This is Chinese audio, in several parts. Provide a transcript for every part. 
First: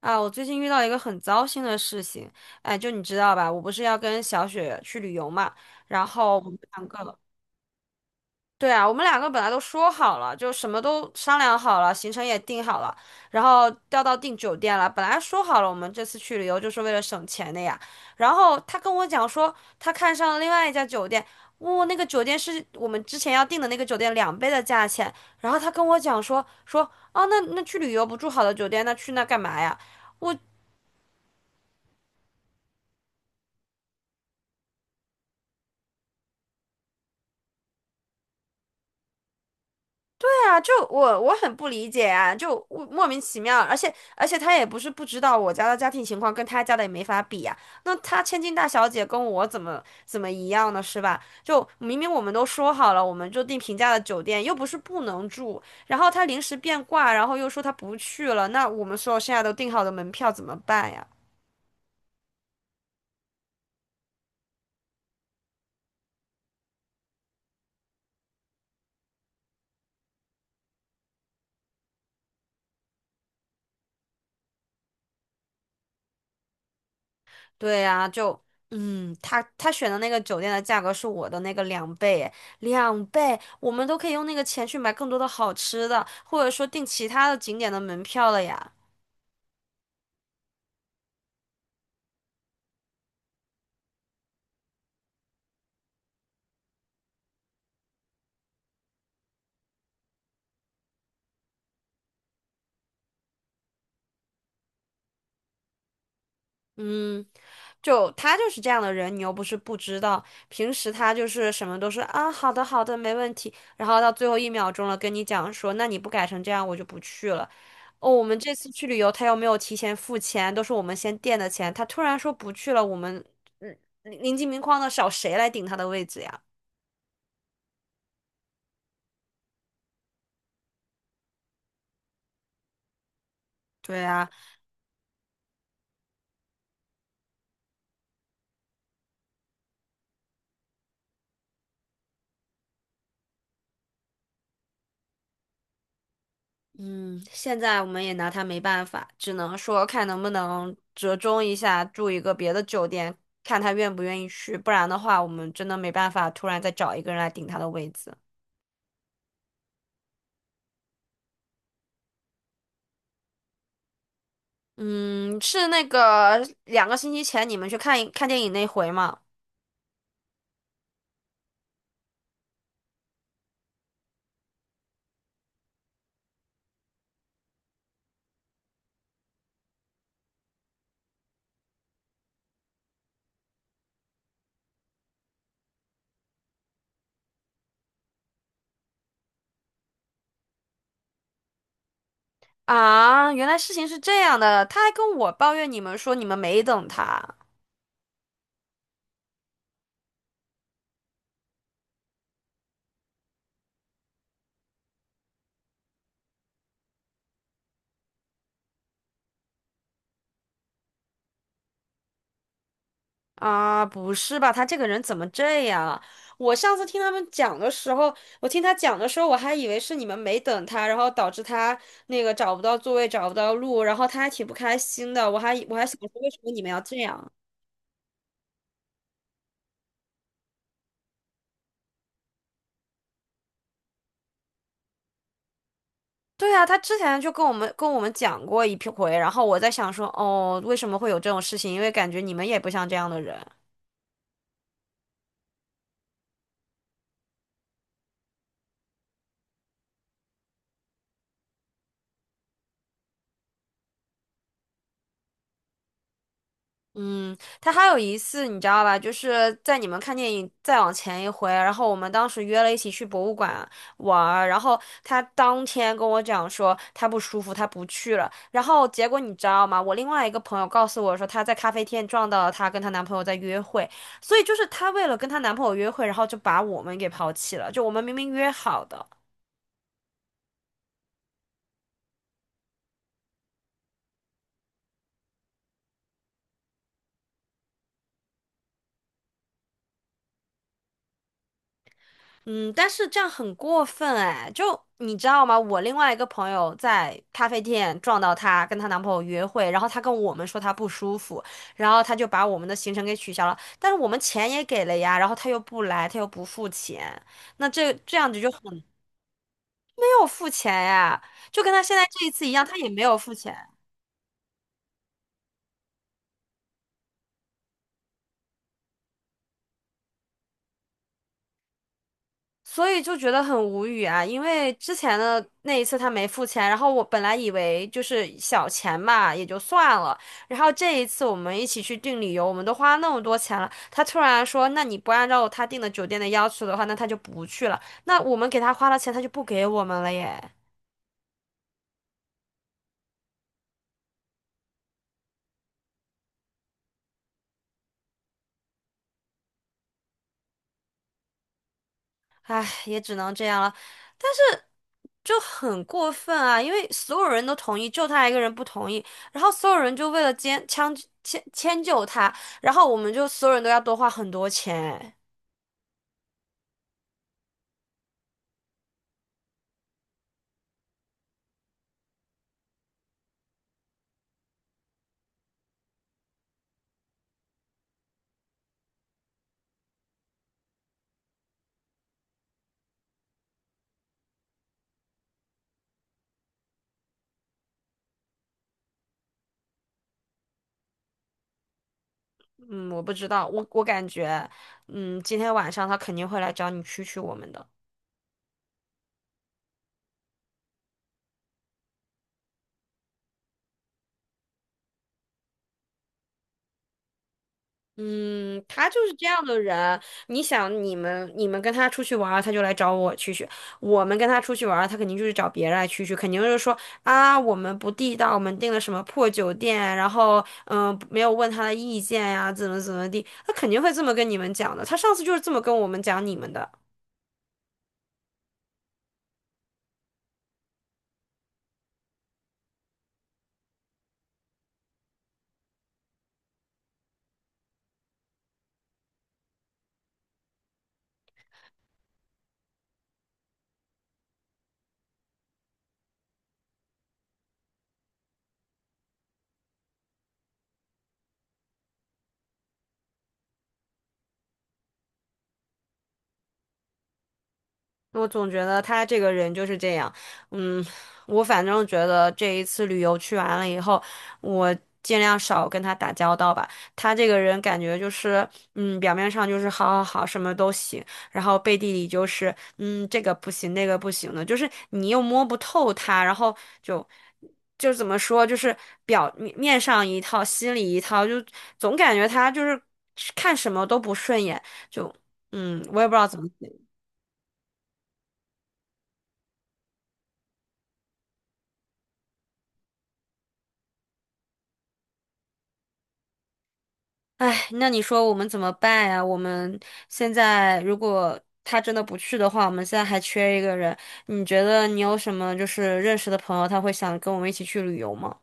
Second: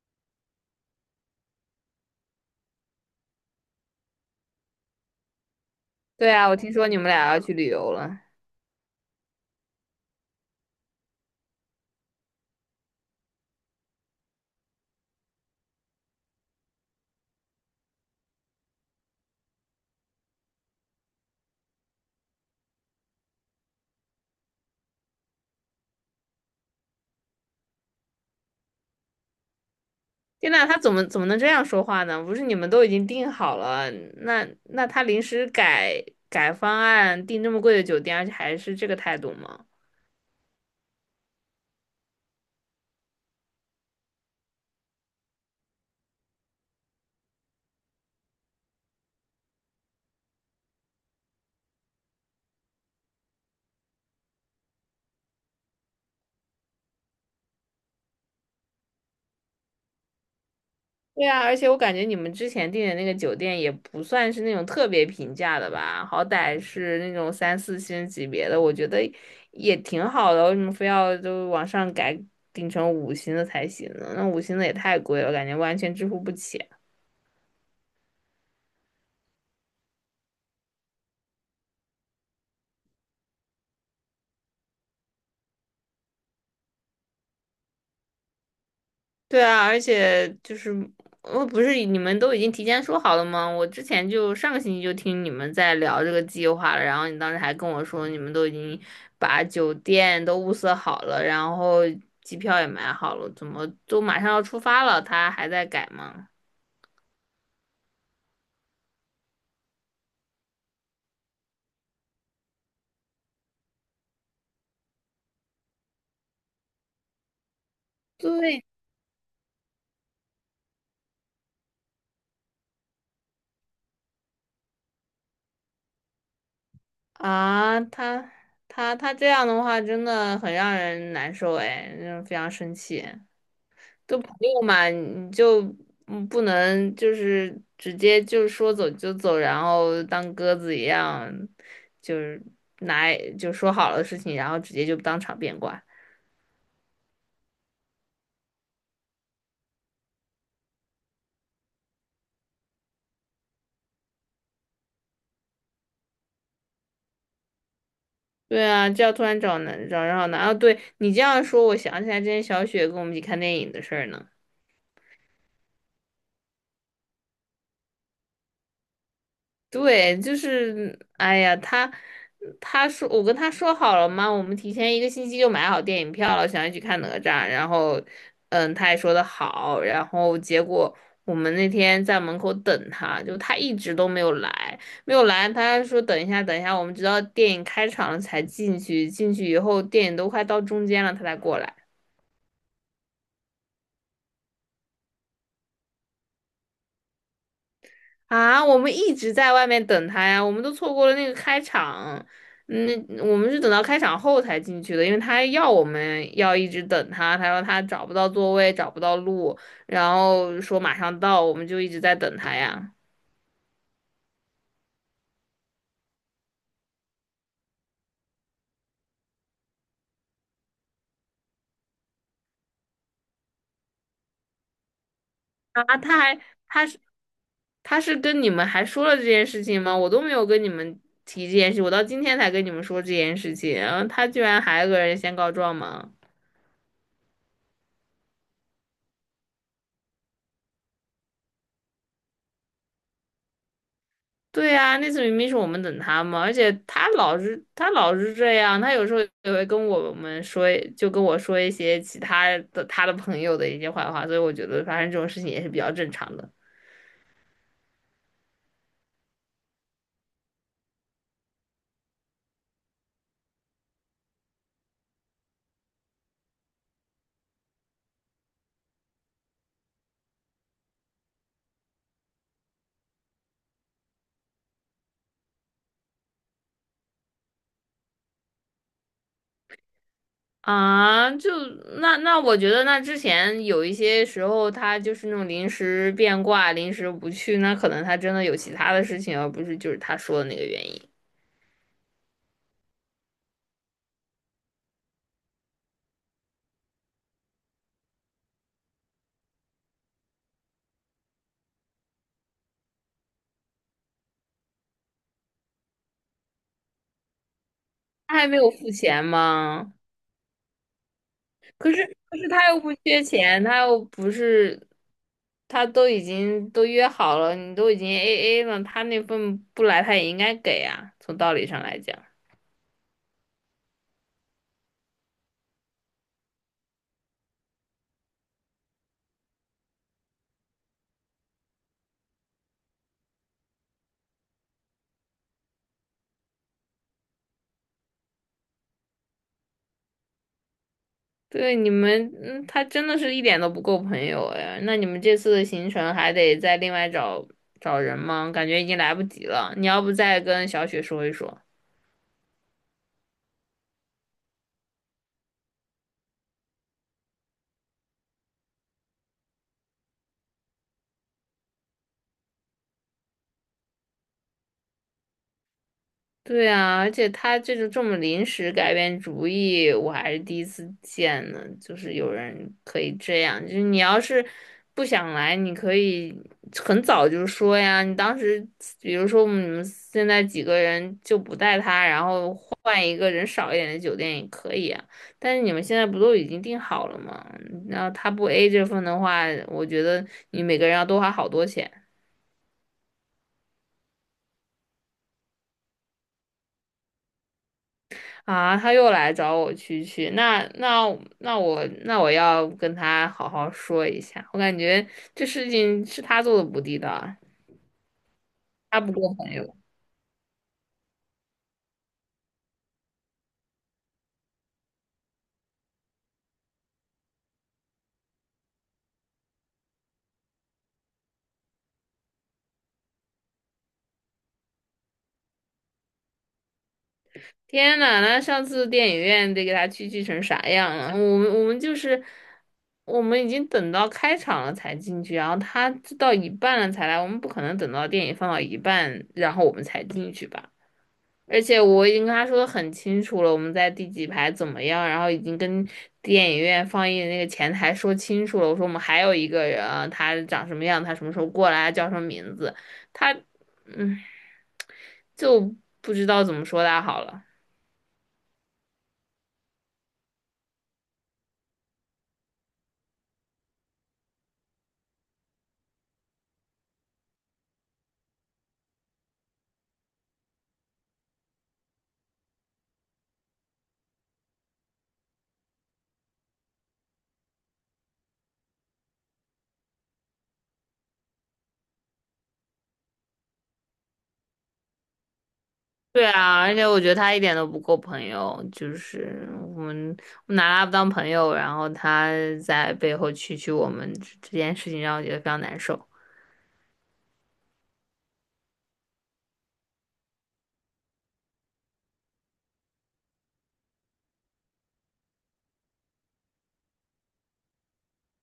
啊，我最近遇到一个很糟心的事情，哎，就你知道吧，我不是要跟小雪去旅游嘛，然对后我啊，我们听两说你们个，俩要去旅游了。对啊，我们两个本来都说好了，就什么都商量好了，行程也定好了，然后调到订酒店了，本来说好了我们这次去旅游就是为了省钱的呀，然后他跟我讲说他看上了另外一家酒店，哇，那个酒店是我们之前要订的那个酒店两倍的价钱，然后他跟我讲说啊，那去旅游不住好的酒店，那去那干嘛呀？我。天呐，他怎么能这样说话呢？不是你们都已经订好了，那他临时改方案，订这么贵的酒店，而且还是这个态度吗？对啊，就我很不理解啊，就我莫名其妙，而且他也不是不知道我家的家庭情况跟他家的也没法比呀，那他千金大小姐跟我怎么一样呢？是吧？就明明我们都说好了，我们就订平价的酒店，又不是不能住，然后他临时变卦，然后又说他不去了，那我们所有现在都订好的门票怎么办呀？对啊，而且我感觉你们之前订的那个酒店也不算是那种特别平价的吧，好歹是那种三四星级别的，我觉得也挺好的，为什么非要就往上改，订成五星的才行呢？那五星的也太贵了，感觉完全支付不起。对呀，就他选的那个酒店的价格是我的那个两倍诶，两倍，我们都可以用那个钱去买更多的好吃的，或者说订其他的景点的门票了呀。对啊，而且就是我不是你们都已经提前说好了吗？我之前就上个星期就听你们在聊这个计划了，然后你当时还跟我说你们都已经把酒店都物色好了，然后机票也买好了，怎么都马上要出发了，他还在改吗？嗯，就他就是这样的人，你又不是不知道。平时他就是什么都是啊，好的好的，没问题。然后到最后一秒钟了，跟你讲说，那你不改成这样，我就不去了。哦，我们这对次去旅游，他又没有提前付钱，都是我们先垫的钱。他突然说不去了，我们嗯，临近明框的找谁来顶他的位置呀？啊，他这样的话真的很让人难受哎，让人非常生气。对跟呀，朋友嘛，你就不能就是直接就说走就走，然后当鸽子一样，就是拿就说好了的事情，然后直接就当场变卦。嗯，现在我们也拿他没办法，只能说看能不能折中一下，住一个别的酒店，看他愿不愿意去，不然的话，我们真的没办法突然再找一个人来顶他的位子。对啊，这要突然找人好难啊！对你这样说，我想起来之前小雪跟我们一起看电影的事儿呢。嗯，是那个2个星期前你们去看看电影那回吗？对，就是，哎呀，他说我跟他说好了嘛，我们提前一个星期就买好电影票了，想要去看哪吒，然后，他也说的好，然后结果我们那天在门口等他，就他一直都没有来，没有来，他说等一下，等一下，我们直到电影开场了才进去，进去以后电影都快到中间了，他才过来。啊，原来事情是这样的，他还跟我抱怨你们说你们没等他。啊，我们一直在外面等他呀，我们都错过了那个开场。嗯，我们是等到开场后才进去的，因为他要我们要一直等他，他说他找不到座位，找不到路，然后说马上到，我们就一直在等他呀。啊，不是吧？他这个人怎么这样啊？我上次听他们讲的时候，我听他讲的时候，我还以为是你们没等他，然后导致他那个找不到座位，找不到路，然后他还挺不开心的。我还我啊，还想说，为什么你们要这样？他是跟你们还说了这件事情吗？我都没有跟你们提这件事，我到今天才跟你们说这件事情，然后他居然还有个人先告状吗？对啊，他之前就跟我们讲过一批回，然后我在想说，哦，为什么会有这种事情？因为感觉你们也不像这样的人。对呀、那次明明是我们等他嘛，而且他老是这样，他有时候也会跟我们说，就跟我说一些其他的他的朋友的一些坏话，所以我觉得发生这种事情也是比较正常的嗯，他还有一次你知道吧，就是在你们看电影再往前一回，然后我们当时约了一起去博物馆玩儿，然后他当天跟我讲说他不舒服，他不去了。然后结果你知道吗？我另外一个朋友告诉我说她在咖啡店撞到了她跟她男朋友在约会，所以就是她为了跟她男朋友约会，然后就把我们给抛弃了，就我们明明约好的。啊。就那我觉得那之前有一些时候他就是那种临时变卦，临时不去，那可能他真的有其他的事情，而不是就是他说的那个原因。嗯，但是这样很过分哎，就你知道吗？我另外一个朋友在咖啡店撞到她，跟她男朋友约会，然后她跟我们说她不舒服，然后她就把我们的行程给取消了，但是我们钱也给了呀，然后她又不来，她又不付钱，那这样他子还就没很有没付钱吗？有付钱呀，就跟她可现在是这一可次是一样，他她又也不没有缺付钱。钱，他又不是，他都已经都约好了，你都已经 AA 了，他那份不来他也应该给啊，从道理上来讲。所以就觉得很无语啊，因为之前的那一次他没付钱，然后我本来以为就是小钱嘛，也就算了，然后这一次我们一起去订旅游，我们都花那么多钱了，他突然说，那你不按照他订的酒店的要求的话，那他就不去了，那我们给他花了钱，他就不给我们了耶。对你们，他真的是一点都不够朋友哎。那你们这次的行程还得再另外找人吗？感觉已经来不及了。你要不再跟小雪说一说？唉，也只能这样了。但是就很过分啊，因为所有人都同意，就他一个人不同意，然后所有人就为了迁迁迁迁就他，然后我们就所有人都要多花很多钱。对啊，而且他这种这么临时改变主意，我还是第一次见呢。就是有人可以这样，就是你要是不想来，你可以很早就说呀。你当时，比如说我们现在几个人就不带他，然后换一个人少一点的酒店也可以啊。但是你们现在不都已经订好了吗？然后他不 A 这份的话，我觉得你每个人要多花好多钱。嗯，我不知道，我感觉，嗯，今天晚上他肯定会来找你蛐蛐我们的。啊，他又来找我蛐蛐，那我要跟他好好说一下，我感觉这事情是他做的不地道啊，嗯，他就他是不这够样朋的友。人。你想，你们跟他出去玩儿他就来找我蛐蛐；我们跟他出去玩儿他肯定就是找别人来蛐蛐，肯定就是说啊，我们不地道，我们订了什么破酒店，然后没有问他的意见呀，怎么地，他肯定会这么跟你们讲的。他上次就是这么跟我们讲你们的。天呐，那上次电影院得给他蛐蛐成啥样啊？我们已经等到开场了才进去，然后他到一半了才来，我们不可能等到电影放到一半，然后我们才进去吧。而且我已经跟他说的很清楚了，我们在第几排怎么样，然后已经跟电影院放映的那个前台说清楚了。我说我们还有一个人啊他长什么样，他什么时候过来，叫什么名字。他，嗯，就不知道怎么说他好了。我总觉得他这个人就是这样，嗯，我反正觉得这一次旅游去完了以后，我尽量少跟他打交道吧。他这个人感觉就是，表面上就是好好好，什么都行，然后背地里就是，这个不行，那个不行的，就是你又摸不透他，然后就怎么说，就是表面上一套，心里一套，就总感觉他就是看什么都不顺眼，就我也不知道对怎么。啊，而且我觉得他一点都不够朋友，就是我们我拿他不当朋友，然后他在背后蛐蛐我们这件事情让我觉得非常难受。哎，那你说我们怎么办呀？我们现在如果他真的不去的话，我们现在还缺一个人。你觉得你有什么就是认识的朋友，他会想跟我们一起去旅游吗？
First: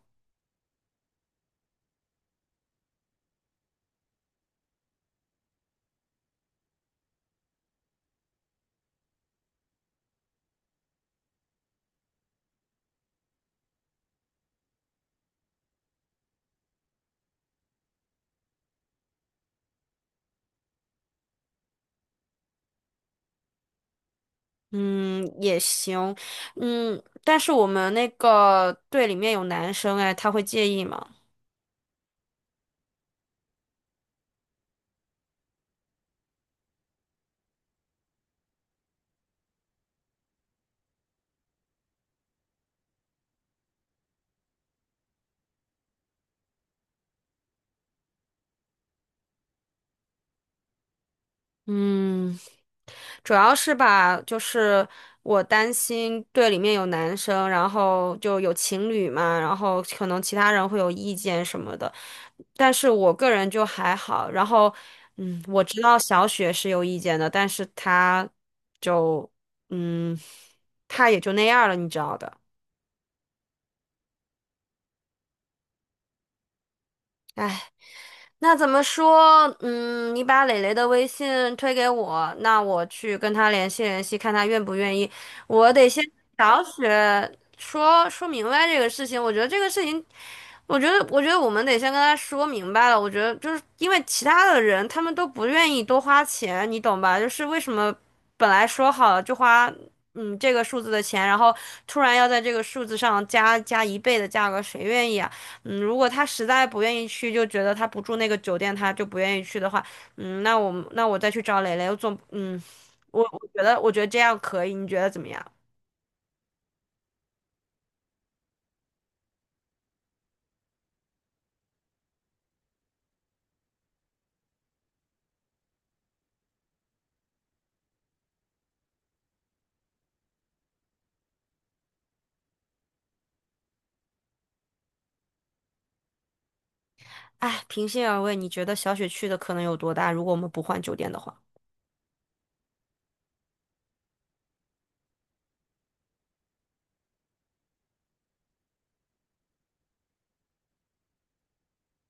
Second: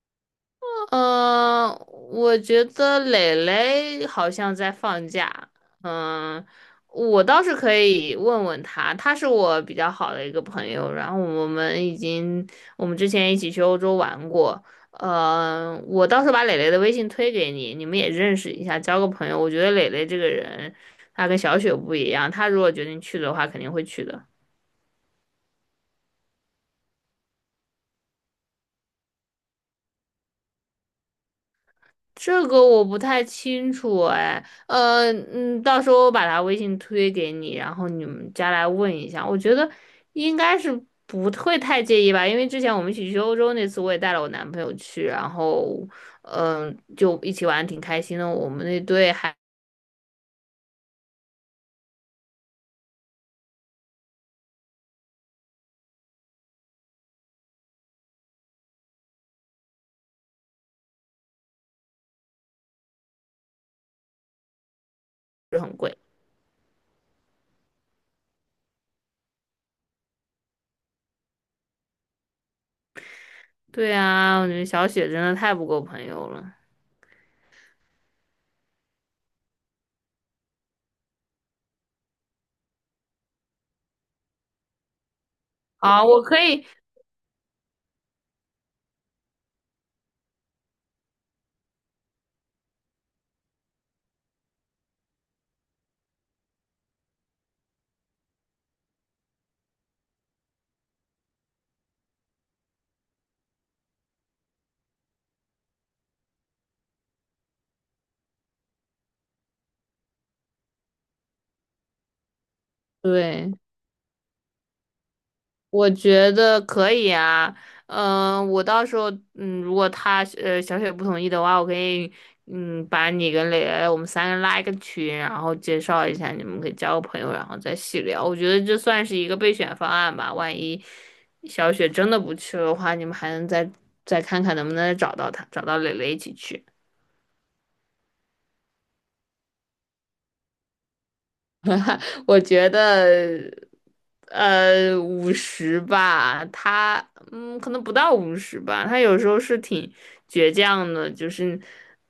嗯，我觉得蕾蕾好像在放假。嗯，我倒是可以问问他，他是我比较好的一个朋友，然后我们之前一起去欧洲玩过。我到时候把蕾蕾的微信推给你，你们也认识一下，交个朋友。我觉得蕾蕾这个人，她跟小雪不一样，她如果决定去的话，肯定会去的。嗯，也行。嗯，但是我们那个队里面有男生，哎，他会介意吗？这个我不太清楚哎，到时候我把他微信推给你，然后你们加来问一下。我觉得应该是不会太介意吧，因为之前我们一起去欧洲那次，我也带了我男朋友去，然后就一起玩得挺开心的。我们那队还嗯。主要是吧，就是我担心队里面有男生，然后就有情侣嘛，然后可能其他人会有意见什么的，但是我个人就还好。然后，不是我很知贵。道小雪是有意见的，但是她就，嗯，她也就那样了，你知道的。对啊，我觉得小雪真的太不够朋友了。唉。那怎么说？嗯，你把磊磊的微信推给我，那我去跟他联系联系，看他愿不愿意。我得啊！先我可找以，雪说说明白这个事情。我觉得这个事情，我觉得我们得先跟他说明白了。我觉得就是因为其他的人他们都不愿意多花钱，你懂吧？就是为什么本来说好了就花这个数字的钱，然后突然要在这个数字上加一倍的价格，谁愿意啊？嗯，如果他实在不愿意去，就觉得他不住那个酒店，他就不愿意去的话，嗯，那我再去找蕾蕾，我总嗯，我我对。觉得我觉得这样可以，你觉得怎么样？我觉得可以啊，我到时候，如果小雪不同意的话，我可以，把你跟磊磊我们三个拉一个群，然后介绍一下，你们可以交个朋友，然后再细聊。我觉得这算是一个备选方案吧，万一小雪真的不去的话，你们还能再看看能不能再找到他，找到磊磊一起去。哎，平心而论，你觉得小雪去的可能有多大？如果我们不换酒店的话，我觉得。五十吧，可能不到五十吧。他有时候是挺倔强的，就是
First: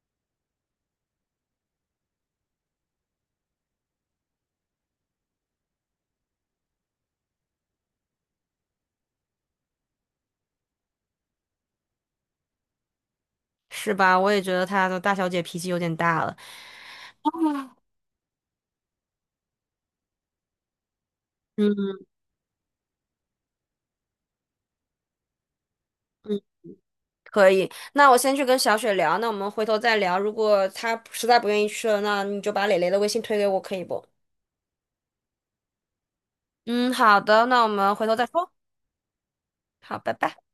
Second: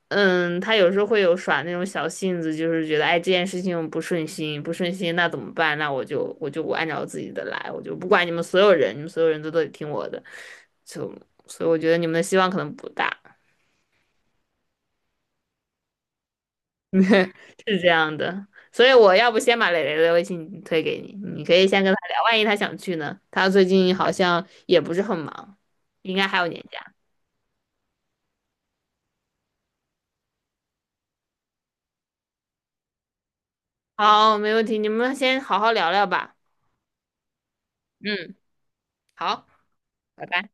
他有时候会有耍那种小性子，就是觉得哎这件事情不顺心，不顺心那怎么办？那我按照自己的来，我就不管你们所有人，你们所有人都得听我的，就所以我觉得你们的希望可能不大。是吧？我也觉得她的大小姐脾气有点大了。是这样的，所以我要不先把蕾蕾的微信推给你，你可以先跟嗯他聊，万一他想去呢？他最近好像也不是很忙，应该还嗯，有年假。可以。那我先去跟小雪聊，那我们回头再聊。如果她实在不愿意去了，那你就把蕾蕾的微信推给我，可以不？好，没问题，你们先好好聊聊吧。嗯，好的，那我们回头再嗯，说。好，好，拜拜拜。拜。